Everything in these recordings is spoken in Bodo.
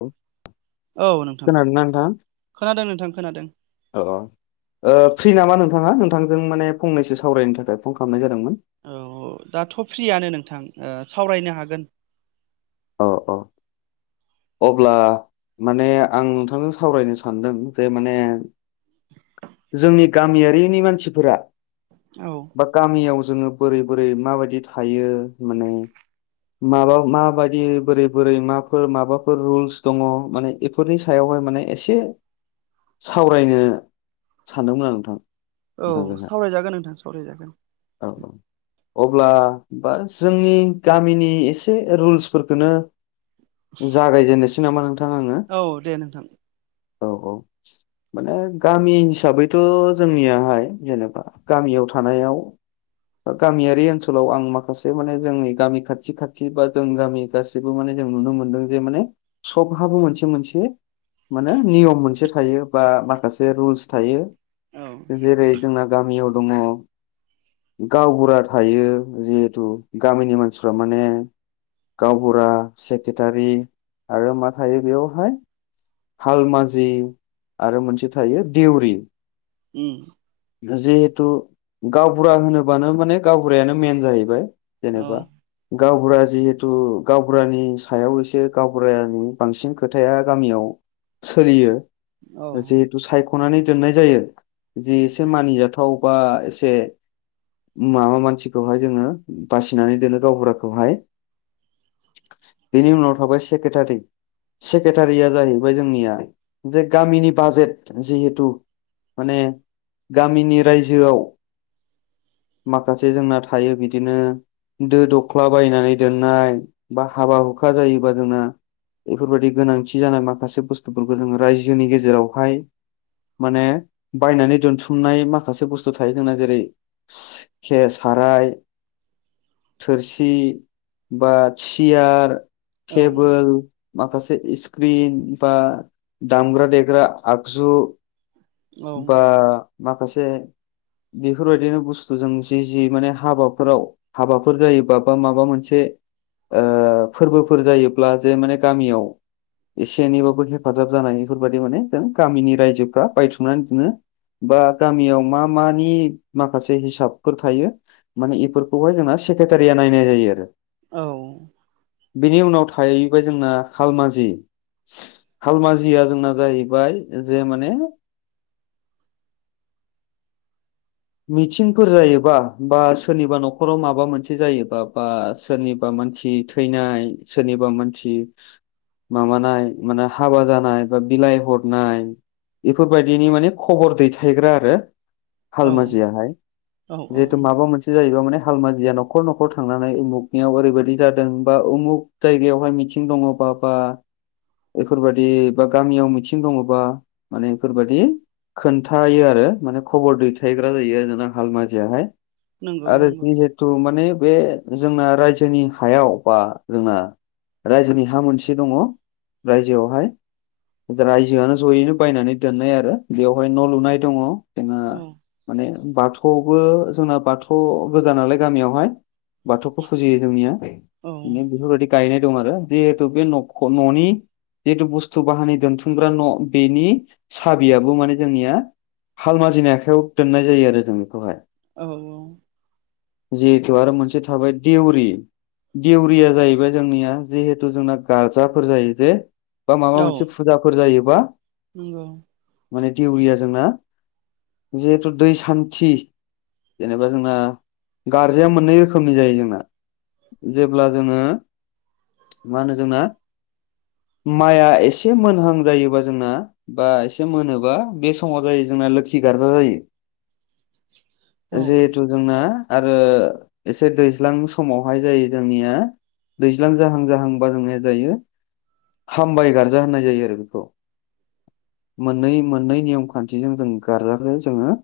औ औ नोंथां खोनादों नोंथां खोनादों ओ फ्रि नामा नोंथांङा नोंथांजों माने फंनैसो सावरायनो थाखाय फन खालामनाय जादों औ दाथ' फ्रियानो नोंथां ओ सावरायनो हागोन औ औ अब्ला माने आं नोंथांजों सावरायनो सानदों जे माने जोंनि गामियारिनि मानसिफोरा औ बा गामियाव जोङो बोरै बोरै माबायदि थायो माने माबा माबायदि बोरै बोरै माफोर माबा फोर रुल्स दंङ माने बेफोरनि सायावहाय माने एसे सावरायनो सानदोंमोन आं नोंथां औ नोंथांजोंहाय सावरायजागोन नोंथां सावरायजागोन औ औ अब्ला बा जोंनि गामिनि एसे रुल्सफोरखौनो जागायजेननोसै नामा नोंथां आंङो औ दे नोंथां औ औ माने गामि हिसाबैथ' जोंनियाहाय जेनेबा गामियाव थानायाव गामियारि ओनसोलाव आं माखासे माने जोंनि गामि खाथि खाथि बा जों गामि गासिबो माने जों नुनो मोनदों जे माने सबहाबो मोनसे मोनसे माने नियम मोनसे थायो बा माखासे रुल्स थायो औ जेरै जोंना गामियाव दङ गावबुरा थायो जिहेथु गामिनि मानसिफ्रा माने गावबुरा सेक्रेटारि आरो मा थायो बेयावहाय हालमाजि आरो मोनसे थायो देउरि उम जिहेथु गावबुरा होनोबानो माने गावबुरायानो मेन जाहैबाय औ जेनेबा गावबुरा जिहे गावबुरानि सायाव एसे गावबुरानि बांसिन खोथाया गामियाव सोलियो औ जिहेथु सायख'नानै दोननाय जायो जि एसे मानिजाथाव बा एसे माबा मानसिखौहाय जोंङो बासिनानै दोनो गावबुराखौहाय बिनि उनाव थाबाय सेक्रेटारि सेक्रेटारिया जाहैबाय जोंनिया जे गामिनि बाजेट जिहेथु माने गामिनि रायजोआव माखासे जोंना थायो बिदिनो दो दख्ला बायनानै दोननाय बा हाबा हुखा जायोबा जोंना। बेफोरबायाददि गोनांथि जानाय माखासे बुस्थुफोरखौ जोङो रायजोनि गेजेरावहाय माने बायनानै दोन थुमनाय माखासे बुस्थु थायो जोंना जेरै खे साराय थोरसि बा सियार औ तेबोल माखासे इस स्क्रिन बा दामग्रा देग्रा आगजु बा माखासे बेफोरबायदिनो बुस्थुजों जि जि माने हाबाफोराव हाबाफोर जायोबा बा माबा मोनसे ओ फोरबोफोर जायोब्ला जे माने गामियाव एसे एनैबाबो हेफाजाब जानाय बेफोरबायाददि माने जों गामिनि रायजोफ्रा बायथुमनानै दोनो बा गामियाव मा मानि माखासे हिसाबफोर थायो। माने बेफोरखौहाय जोंना सेक्रेटारिया नायनाय जायो आरो औ बेनि उनाव थाहैबाय जोंना हालमाजि हालमाजिया जोंना जाहैबाय जे माने मिथिंफोर जायोबा बा सोरनिबा न'खराव माबा मोनसे जायोबा बा सोरनिबा मानसि थैनाय सोरनिबा मानसि माबानाय माने हाबा जानाय बा बिलाइ हरनाय बेफोरबायदिनि माने खबर दैथायग्रा आरो हालमाजियाहाय औ औ जिहेथु माबा मोनसे जायोबा माने हालमाजिय न न'खर न'खर थांनानै उमुगनियाव ओरैबायाददि जादों बा उमुग जायगायावहाय मिथिं दङब बा बेफोरबायादि बा गामियाव मिथिं दङबा माने बेफोरबादि खोन्थायो आरो माने खबर दैथायो थायग्रा जायो आरोना हालमाजियाहाय नंगौ आरो नंगौ जिहेथु माने बे जोंना रायजोनि हायाव बा जोंना रायजोनि हा मोनसे दङ रायजोआवहाय रायजोआनो जयैनो बायनानै दोननाय आरो बेवहाय न' लुनाय दङ जोंना औ माने बाथौआवबो जोंना बाथौ गोजा नालाय गामियावहाय बाथौखौ फुजियो जोंनिया औ बिनो बेफोरबायदि गायनाय दं आरो जिहेतु नख बे न'नि जिहेथु बुस्थु बाहानि दोनथुमग्रा न' बेनि साबियाबो माने जोंनिया हाल माजिनाय आखाइायाव दोननाय जायो आरो जों बेखौहाय औ औ जिहेथु आरो मोनसे थाबाय देउरि देउरिया जाहैबाय जोंनिया जिहेथु जोंना गजाफोर जायो जे बा माबा मोनसे फुजाफोर जायोबा नोंगौ माने दिउरिया जोंना जिहेथु दै सान्थि जेनेबा जोंना गारजाया मोननै रोखोमनि जायो जोंना जेब्ला जोङो मा होनो जोंना माइया एसे मोनहां जायोबा जोंना बा एसे मोनोबा बे समाव जायो जों जोंना लोखि गारजा औ जायो जिहेथु जोंना। आरो एसे दैज्लां समावहाय जायो जोंनिया। दैज्लां जाहां जाहां बा जोंनिया जायो। हामबाय गार्जा होननाय जायो आरो बेखौ। मोननै मोननै नियम खान्थिजों जों गारजा। खौ जोङो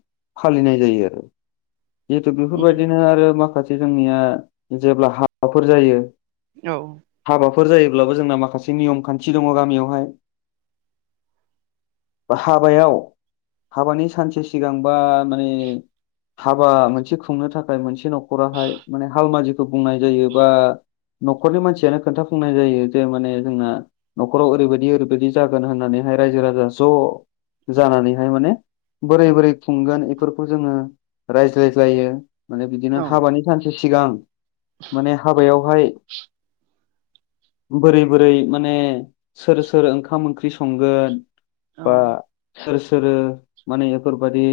फालिनाय जायो आरो जिहेतु उम बेफोरबायदिनो आरो माखासे साखाथि जोंनिया जेब्ला हाबाफोर जायो। औ। फोर जायोब्लाबो जोंना माखासे नियम खान्थि दङ गामियावहाय हाबायाव हाबानि सानसे सिगांबा माने हाबा मोनसे खुंनो थाखाय मोनसे न'खराहाय माने हालमाजिखौ बुंनाय जायो बा न'खरनि मानसियानो खोन्थाफुंनाय जायो जे माने जोंना न'खराव ओरैबायदि ओरैबायदि जागोन होननानै। रायजो राजा ज' जानानैहाय माने बोरै बोरै खुंगोन बेफोरखौ जोङो रायज्लायज्लायो माने औ बिदिनो हाबानि सानसे सिगां माने हाबायावहाय [inaudible] बोरै बोरै माने सोर सोर ओंखाम ओंख्रि संगोन बा सोर सोर माने बेफोरबायदि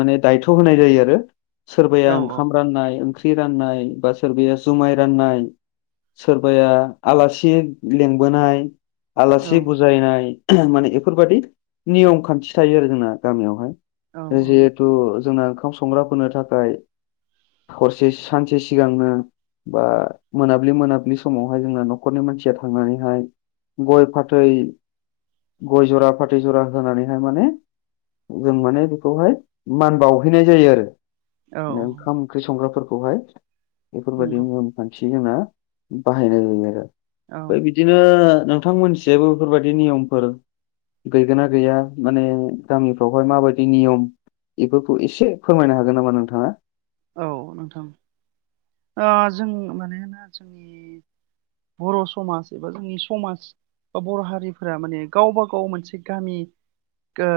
माने दायथ' होनाय जायो आरो। सोरबाया औ ओंखाम राननाय ओंख्रि राननाय बा सोरबाया जुमाय राननाय सोरबाया आलासि लिंबोनाय। औ आलासि बुजायनाय माने बेफोरबायदि नियम खान्थि थायो आरो जोंना। गामियावहाय औ जिहेथु जोंना ओंखाम संग्राफोरनो थाखाय हरसे सानसे सिगांनो बा मोनाबिलि मोनाब्लि समावहाय जोंना न'खरनि मानसिया थांनानैहाय गय फाथै गय जरा फाथै जरा होनानैहाय माने जों माने बेखौहाय मान बावहैनाय जायो आरो औ ओंखाम ओंख्रि संग्राफोरखौ। खौहाय बेफोरबायदि नंगौ नियमखान्थि जोंना बाहायनाय जायो आरो। औ ओमफ्राय बिदिनो नोंथां मोननिथिंजायबो बेफोरबायदि नियमफोर गैगोना गैया माने गामिफ्रावहाय माबायदि नियम बेफोरखौ एसे फोरमायनो हागोन नामा नोंथाङा। औ नोंथां ओ जों मानोना जोंनि बर' समाज एबा जोंनि समाज बा बर' हारिफोरा माने गावबा गाव मोनसे गामि ओ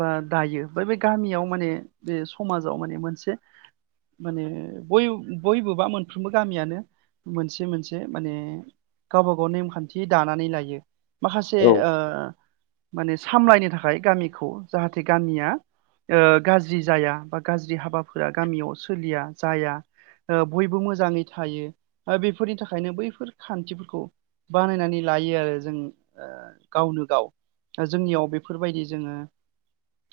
बा दायो बैबे गामियाव माने बे समाजाव माने मोनसे माने बय बयबोबा मोनफ्रोमबो गामियानो मोनसे मोनसे माने गावबागाव नेमखान्थि दानानै लायो। माखासे औ ओ माने सामलायनो थाखाय गामिखौ जाहाथे गामिया ओ गाज्रि जाया बा गाज्रि हाबाफोरा गामियाव सोलिया जाया ओ बयबो मोजाङै थायो बेफोरनि थाखायनो बैफोर खान्थिफोरखौ बानायनानै लायो आरो जों गावनो गाव। जोंनियाव बेफोरबायदि जोङो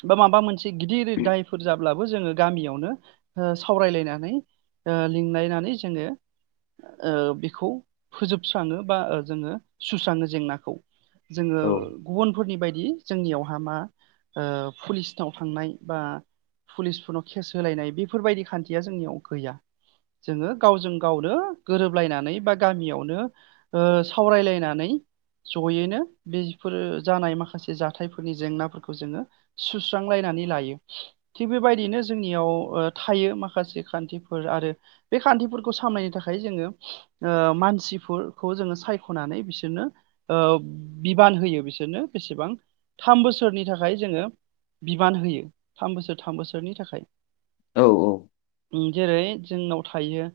बा माबा मोनसे गिदिर दायफोर जाब्लाबो जोङो गामियावनो ओ सावरायलायनानै लिंलायनानै जोङो ओ बेखौ फोजोबस्राङो बा जोङो सुस्राङो जेंनाखौ जोङो औ गुबुन फोरनि बायदि जोंनियावहा मा पुलिसनाव थांनाय बा पुलिसफोरनाव केस होलायनाय बेफोरबायदि खान्थिया जोंनियाव गैया। जोङो गावजों गावनो गोरोबलायनानै बा गामियावनो ओ सावरायलायनानै जयैनो बेफोर जानाय माखासे जाथायफोरनि जेंनाफोरखौ जोङो सुस्रांलायनानै नै लायो थिग बेबायदिनो जोंनियाव थायो माखासे खान्थिफोर आरो बे खान्थिफोरखौ सामलायनो थाखाय जोङो मानसि फोरखौ जोङो सायख'नानै बिसोरनो ओ बिबान होयो। बिसोरनो बेसेबां थाम बोसोरनि थाखाय जोङो बिबान होयो। थाम बोसोर थाम बोसोरनि थाखाय। औ औ। ओं जेरै जोंनाव थायो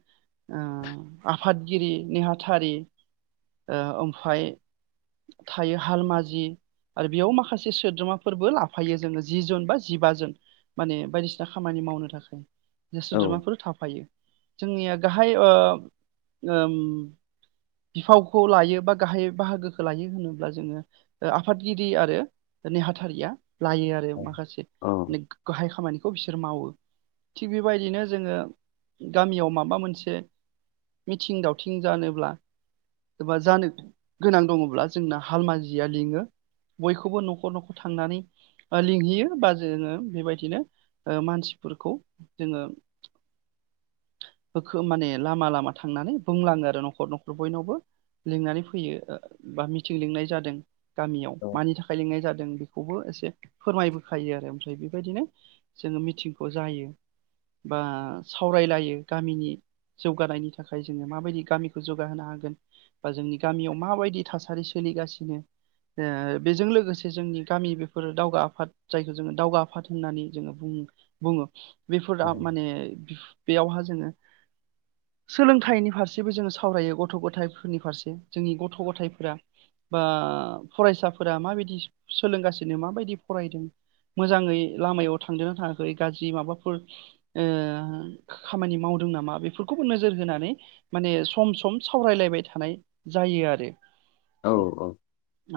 आफादगिरि नेहाथारि ओ ओमफ्राय थायो हाल माजि आरो बेयाव माखासे सोद्रोमाफोरबो लाफायो जोङो जि जन बा जिब जोन। माने बायदिसिना खामानि मावनो थाखाय औ सोद्रोमाफोर थाफायो। जोंनिया गाहाय बिफावखौ लायो बा गाहाय बाहागोखौ लायो होनोब्ला जोङो आफादगिरि आरो नेहाथारिया लायो आरो माखासे औ गाहाय खामानिखौ बिसोर मावो। थिग बेबायदिनो जोङो गामियाव माबा मोनसे मिथिं दावथिं जानोब्ला एबा जानो गोनां दङब्ला जोंना हालमा जिया लिङो। बयखौबो न'खर न'खर थांनानै लिंहैयो बा जोङो बेबायदिनो मानसिफोरखौ जोङो होखो माने लामा लामा थांनानै बुंलाङो आरो न'खर न'खर बयनावबो लिंनानै फैयो बा मिथिं लिंनाय जादों गामियाव मानि थाखाय लिंनाय जादों बेखौ खौबो एसे फोरमायबोखायो आरो ओमफ्राय बेबायदिनो जोङो मिथिंखौ जायो। बा सावरायलायो गामिनि जौगानायनि थाखाय जोङो माबायदि गामिखौ जौगाहोनो हागोन। बा जोंनि गामियाव माबायदि थासारि सोलिगासिनो बेजों लोगोसे जोंनि गामि बेफोर दावगा आफाद जायखौ जोङो दावगा आफाद होननानै जोङो बुङो। बुङो बेफोर माने बेयावहा जोङो सोलोंथाइनि फारसेबो जोङो सावरायो गथ' गथायफोरनि फारसे जोंनि गथ' गथायफोरा बा फरायसाफोरा माबायदि सोलोंगासिनो माबायदि फरायदों मोजाङै लामायाव थांजना थाङाखै गाज्रि माबा खामानि मावदों नामा बेफोरखौबो नोजोर होनानै माने सम सम सावरायलायबाय थानाय जायो आरो औ औ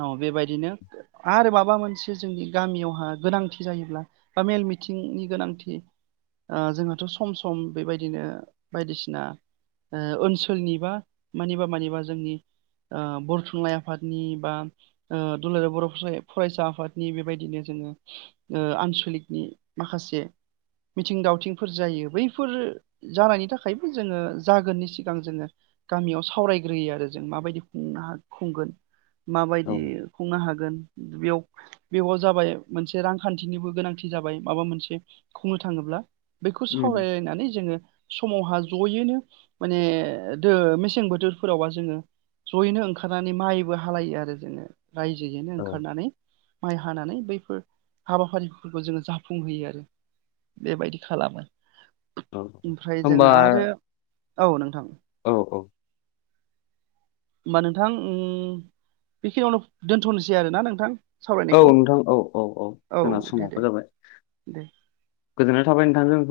औ बेबायदिनो? आरो माबा मोनसे जोंनि गामियावहा गोनांथि जायोब्ला बा मेल मिथिंनि गोनांथि जोंहाथ' सम सम बेबायदिनो बायदिसिना ओनसोलनिबा मानिबा मानिबा जोंनि बर' थुनलाइ आफादनि बा दुलाराय बर' फरायसा आफादनि बेबायदिनो जों आनसलिकनि माखासे मिथिं दावथिंफोर जायो बैफोर जानायनि थाखायबो जोङो जागोननि सिगां जोङो गामियाव सावरायग्रोयो आरो जों माबायदि खुंनो खुंगोन। माबायदि औ खुंनो हागोन। बेयाव बेयाव जाबाय मोनसे रांखान्थिनिबो गोनांथि जाबाय माबा मोनसे बुंनो थाङोब्ला बेखौ उम सावरायलायनानै जोङो समावहा जयैनो माने दो मेसें बोथोरफोरावबा जोङो ज'यैनो ओंखारनानै माइबो हालायो आरो जोंङो रायजोयैनो औ ओंखारनानै माइ हानानै बैफोर हाबाफारिफोरखौ जोङो जाफुंहोयो आरो। बेबायदि खालामो औ ओमफ्राय होमबा जोङो आरो औ नोंथां औ औ होमबा नोंथां बेखिनियावनो दोन्थ'नोसै आरोना नोंथां औ सावरायनायखौ नोंथां औ औ औ जोंना दे दे सावख जाबाय। दे गोजोनाव थाबाय नोंथां जों।